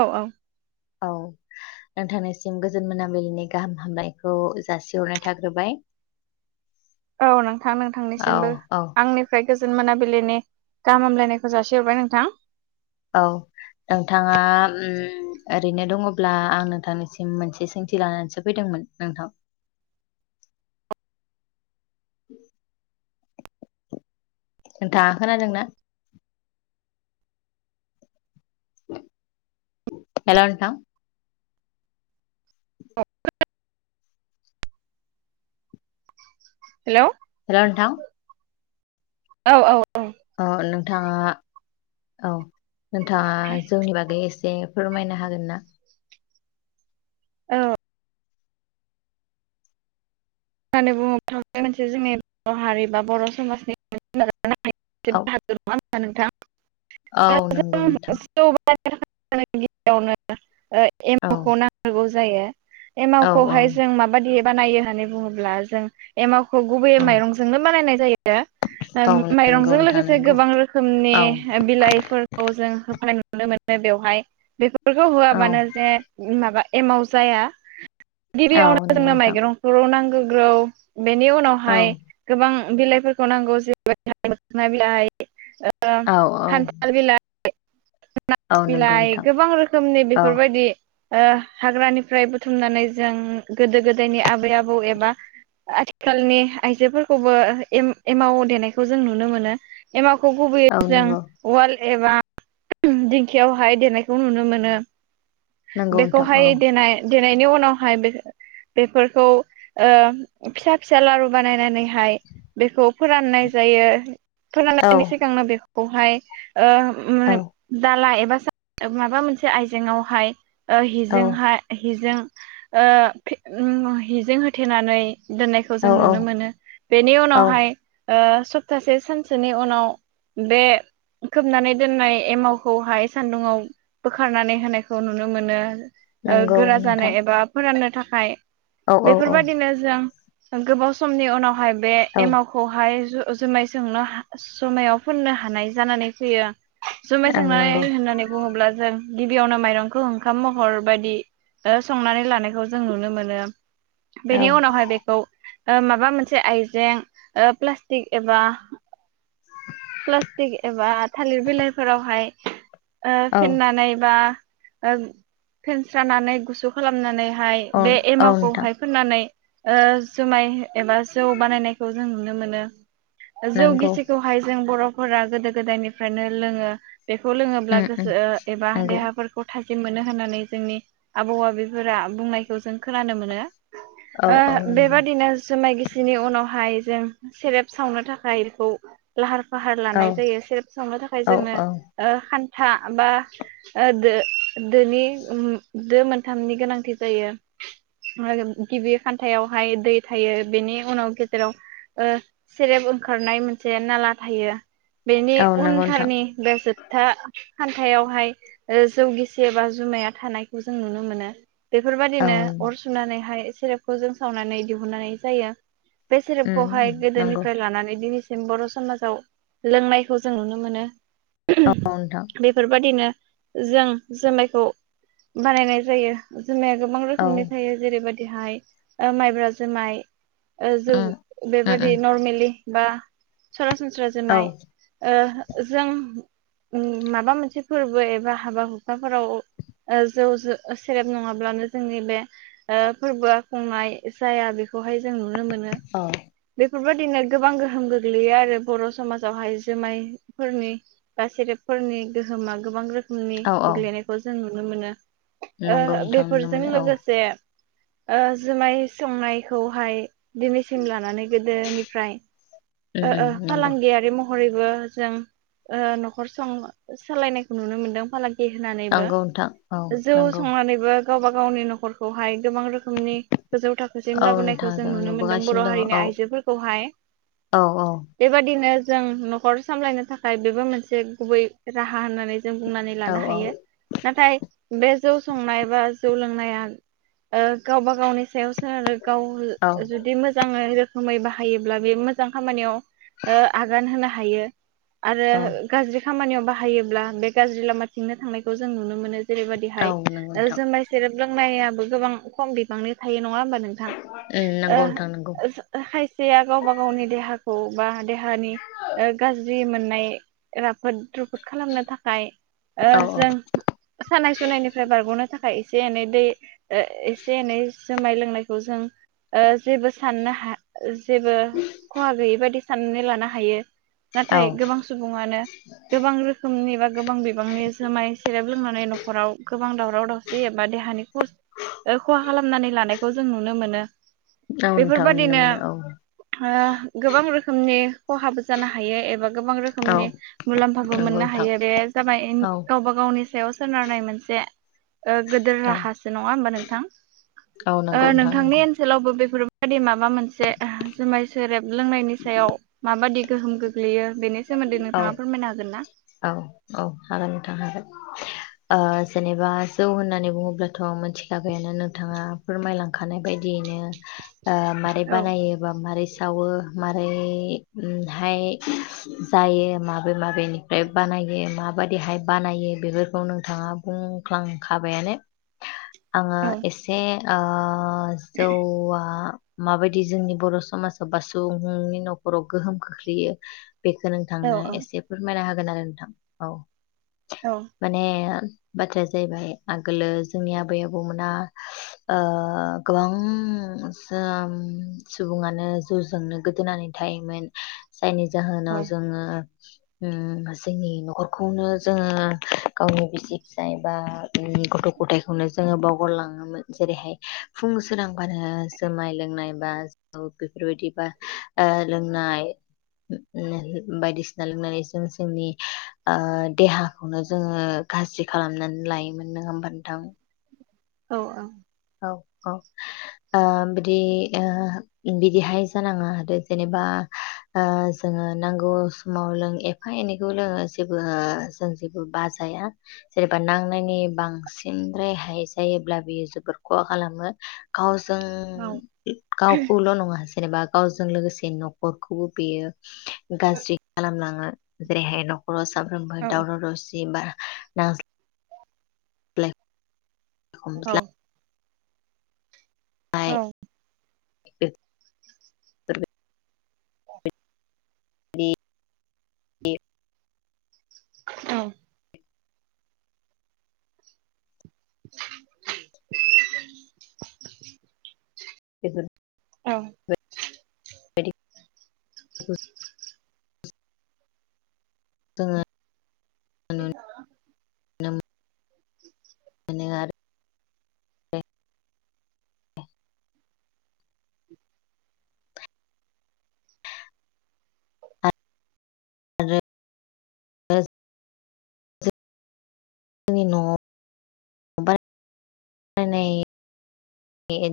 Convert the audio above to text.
औ औ। औ। नोंथांनिसिम गोजोन मोनाबिलिनि गाहाम हामनायखौ जासिहरनाय थाग्रोबाय। औ नोंथां औ नोंथांनिसिमबो औ आंनिफ्राय गोज ओन मोनाबिलिनि गाहाम हामलायनायखौ जासिहरबाय नोंथां। औ। नोंथाङा उम ओरैनो दङ'ब्ला आं नोंथांनिसिम मोनसे सोंथि लानानैसो फैदों मोन नोंथां। [inaudible] नोंथाङा खोनादों ना? हेल' नोंथां। [unintelligible] हेल'? हेल' नोंथां? औ औ। औ नोंथाङा औ नोंथाङा जौनि बागै एस ए फोरमायनो हागोन ना? औ। होननानै बुङोब्ला [unintelligible] मोनसे जोंनि बर' हारि बा बर' समाजनि [unintelligible] औ [unintelligible] नोंथां औ नंगौ नोंथां [unintelligible] [unintelligible] गिबियावनो ओ औ एमावखौ [unintelligible] जायो। औ औ एमावखौहाय जों माबादि बानायो होननानै बुङोब्ला जों एमाव खौ गुबैयै औ माइरंजोंनो बानायनाय जायो। औ उम नंगौ माइरंजों नोंथां लोगोसे नंगौ गोबां रोखोमनि औ बिलाइफोरखौ जों होफानाय नुनो मोनो बेवहाय। बेफोरखौ औ होआबानो जे माबा एमाव जाया। औ गिबियावनो नंगौ जोंनो नोंथां माइग्रंखौ नांगोगौ बेनि औ उनावहाय गोबां बिलाइफोरखौ नांगौ जेरैबाय [unintelligible] मोखना बिलाइ ओ औ औ खान्थाल बिलाइ औ आनारस नंगौ बिलाइ नोंथां गोबां रोखोमनि औ बेफोरबायदि ओ हाग्रानिफ्राय बुथुमनानै जों गोदो गोदायनि आबै आबौ एबा आथिखालनि आइजोफोरखौबो एम-एमाव देनायखौ जों नुनो मोनो। एमाव खौ गुबैयै औ जों नंगौ उवाल एबा दिंखियावहाय देनायखौ नुनो मोनो। नंगौ नोंथां औ बेखौहाय देनाय देनायनि उनावहाय बे बेफोरखौ ओ फिसा फिसा लारु बानायनानै हाय बेखौ फोराननाय जायो। औ फोराननायनि सिगांनो बेखौहाय ओ औ [unintelligible] दाला एबा सा माबा मोनसे आयजेंआवहाय ओ औ हिजोंहाय हिजों ओ [unintelligible] हिजों होथेनानै दोननायखौ औ जों औ नुनो मोनो। बेनि औ उनावहाय ओ सप्तासे सानसेनि उनाव बे खोबनानै दोननाय एमावखौहाय सान्दुङाव बोखारनानै होनायखौ नुनो मोनो। ओ नंगौ गोरा नोंथां जानो एबा फोराननो थाखाय औ औ औ बेफोरबायदिनो जों गोबाव समनि उनावहाय बे औ एमावखौहाय जु जुमाय सोंनो जुमायाव फोननो हानाय जानानै फैयो। जुमाय आं सोंनाय नंगौ होननानै बुङोब्ला जों गिबियावनो माइरंखौ ओंखाम महर बायदि ओ संनानै लानायखौ जों नुनो मोनो। औ बेनि उनावहाय बेखौ ओ माबा मोनसे आयजें ओ प्लास्टिक एबा प्लास्टिक एबा थालिर बिलाइफोरावहाय ओ औ फेननानै बा ओ फेनस्रानानै गुसु खालामनानै हाय औ बे औ नोंथां एमावखौहाय फुननानै ओ जुमाय एबा जौ बानायनायखौ जों नुनो मोनो। जौ नंगौ गिसिखौहाय जों बर'फोरा गोदो गोदायनिफ्रायनो लोङो। बेखौ लोङोब्ला उम उम गोसो एबा नंगौ देहाफोरखौ थाजि जिम मोनो होननानै जोंनि आबौ आबैफोरा बुंनायखौ जों खोनानो मोनो। औ ओ औ नंगौ बेबादिनो जुमाय गि सिनि उनावहाय जों सेरेब सावनो थाखाय बेखौ लाहार फाहार औ लानाय जायो सेरेब सावनो थाखाय औ जोंनो औ ओ खान था बा ओ दो-दोनि ओम दो मोनथामनि गोनांथि जायो। [unintelligible] गिबि खान्थायावहाय दै थायो बेनि उनाव गेजेराव ओ सेरेब ओंखारनाय मोनसे नाला थायो। बेनि औ नंगौ नोंथां उनथारनि बे जोब था खान्थायावहाय ओ जौ गिसि एबा जुमाया थानायखौ जों नुनो मोनो। औ बेफोरबादिनो अर सुनानैहाय सेरेबखौ जों सावनानै दिहुननाय जायो। बे उम सेरेबखौहाय नंगौ गोदोनिफ्राय लानानै दिनैसि- सिम बर' समाजाव लोंनायखौ जों नुनो मोनो। औ नोंथां [unintelligible] बेफोरबादिनो जों जुमायखौ बानायनाय जायो। जुमाया गोबां औ रोखोमनि थायो जेरैबा दिहाय ओ माइब्रा जुमाय ओ जौ उम उम बेबादि उम नरमेलि बा सरासनस्रा औ जोमाय ओ जों उम माबा मोनसे फोरबो एबा हाबा हुखाफोराव ओ जौ ज- सेरेब नङाब्लानो जोंनि बे ओ फोरबोआ खुंनाय जाया बेखौहाय जों नुनो मोनो। औ बे बेफोरबायदिनो गोबां गोहोम गोग्लैयो आरो बर' समाजावहाय जुमायफोरनि बा सेरेबफोर- [unintelligible] गोहोमा गोबां रोखोमनि औ औ गोग्लैनायखौ जों नुनो मोनो। ओ नंगौ नोंथां नुनो बेफोरजों मोनो औ लोगोसे ओ जुमाय संनायखौहाय दिनैसिम लानानै गोदोनिफ्राय उम ओ उम ओ नंगौ फालांगियारि [unintelligible] [unintelligible] जों ओ न'खर सं सालायनायखौ नुनो मोनदों फालांगि होनानैबो नंगौ नोंथां औ जौ नंगौ संनानैबो गावबा- गावनि न'खरखौहाय गोबां [unintelligible] [unintelligible] गोजौ थाखोसिम औ लाबोनायखौ नोंथां जों नुनो मोनदों बर' नुबोगासिनो दङ हारिनि औ आइजोफोरखौहाय औ बेबादिनो जों न'खर सामलायनो थाखाय बेबो मोनसे गुबै राहा होननानै जों बुंनानै औ लानो हायो नाथाय बे जौ संनाय बा जौ लोंनाया ओ गावबा -गावनि सायावसो आरो गाव औ जुदि मोजाङै रोखोमै बाहायोब्ला बे मोजां खामानियाव ओ आगान होनो हायो आरो औ गाज्रि खामानियाव बाहायोब्ला बे गाज्रि लामाथिंनो थांनायखौ जों नुनो मोनो। औ जेरैबायदिहाय नंगौ नोंथां जुमाइ सेरेब लोंनायाबो गोबां खम बिबांनि थायो। नङा होनबा नोंथां उम ओ नंगौ नोंथां नंगौ खायसेया गावबा- गावनि देहाखौ बा देहानि गाज्रि मोननाय राफोद रुफुद खालामनो थाखाय ओ औ जों सानाय- सुनायनिफ्राय बारग'नो [unintelligible] एसे- एनै दै [unintelligible] एसे -एनै जोमाय लोंनायखौ जों ओ जेबो साननो हाया। जेबो खहा गैयै बादि साननानै लानो हायो। औ नाथाय गोबां सुबुङानो गोबां रोखोमनि बा गोबां बिबांनि जोमाय सेरेब लोंनानै न'खराव गोबां दावराव -दावसि एबा देहानि खस्थ' खहा खालामनानै लानायखौ जों नुनो मोनो। औ नोंथां नुनो बेफोरबादिनो मोनो औ गोबां ओ रोखोम रोखोमनि खहाबो जानो हायो एबा गोबां औ रोखोमनि मुलाम्फाबो नंगौ मोननो नोंथां हायो बे जाबाय औ गावबा -गावनि सायाव सोनारनाय मोनसे ओ गोदिर औ राहासो नङा होमबा नोंथां? औ ओ नंगौ नोंथां नोंथांनि नंगौ ओनसोलावबो बेफोर माबादि माबा मोनसे जुमाय सेरेब लोंनायनि सायाव माबादि गोहोम गोग्लैयो। बेनि सोमोन्दै औ नोंथाङा फोरमायनो हागोन ना? औ औ हागोन नोंथां हागोन। ओ जेनेबा जौ होननानै बुङोब्लाथ' मिथिखाबायानो नोंथाङा फोरमायलांखानाय बायदि बिदिनो ओ माबारै औ बानायो बा माबारै सावो मारैहाय जायो माबे माबेनिफ्राय बानायो माबायदिहाय बानायो बेफोरखौ नोंथाङा बुङो [unintelligible] आङो औ एसे ओ जौआ माबायदि जोंनि बर' समाजाव बा सुबुंनि न'खराव गोहोम [unintelligible] [unintelligible] बेखौ औ नोंथांनो एसे फोरमायना होगोन आरो नोंथां औ औ माने बाथ्राया जाहैबाय आगोलो जोंनि आबै -आबौमोना ओ गोबां सुबुङानो जौ जोंनो गोदोनानै थायोमोन जायनि जाहोनाव औ जोङो उम जोंनि न'खरखौनो जोङो गावनि बिसि -फिसाय बा गथ' -गथायखौनो जोङो बावगारलाङोमोन जेरैहाय फुं सोरां बारा जोमाय लोंनाय बा [unintelligible] बेफोरबायदिबा लोंनाय बायदिसिना लोंनानै जों जोंनि ओ देहाखौनो जोङो गाज्रि खालामनानै लायोमोन नोंङा होमबा नोंथां? औ औ औ औ ओ बिदि ओ बिदिहाय जानाङा आरो जेनेबा ओ जों नांगौ समाव लों एफा एनैखौ लोङो जेबो जों जेबो बाजाया जेनेबा नांनायनि बांसिन रेहाय जायोब्ला बियो जोबोर खहा खालामो गावजों औ गावखौल' नङा जेनेबा गावजों लोगोसे न'खरखौबो बेयो गाज्रि खालामलाङो जेरैहाय न'खराव साबफ्रोमबो दावराव दावसि बा नां [unintelligible] औ हमस्लाब [unintelligible] औ [unintelligible] [unintelligible] दे दे औ [unintelligible] बेफोर औ बायदि जोङो नुनो मोनो [unintelligible] मोनो आरो [unintelligible] आरो जों [unintelligible] जोंनि न' ओमफाय माने [unintelligible] ए ए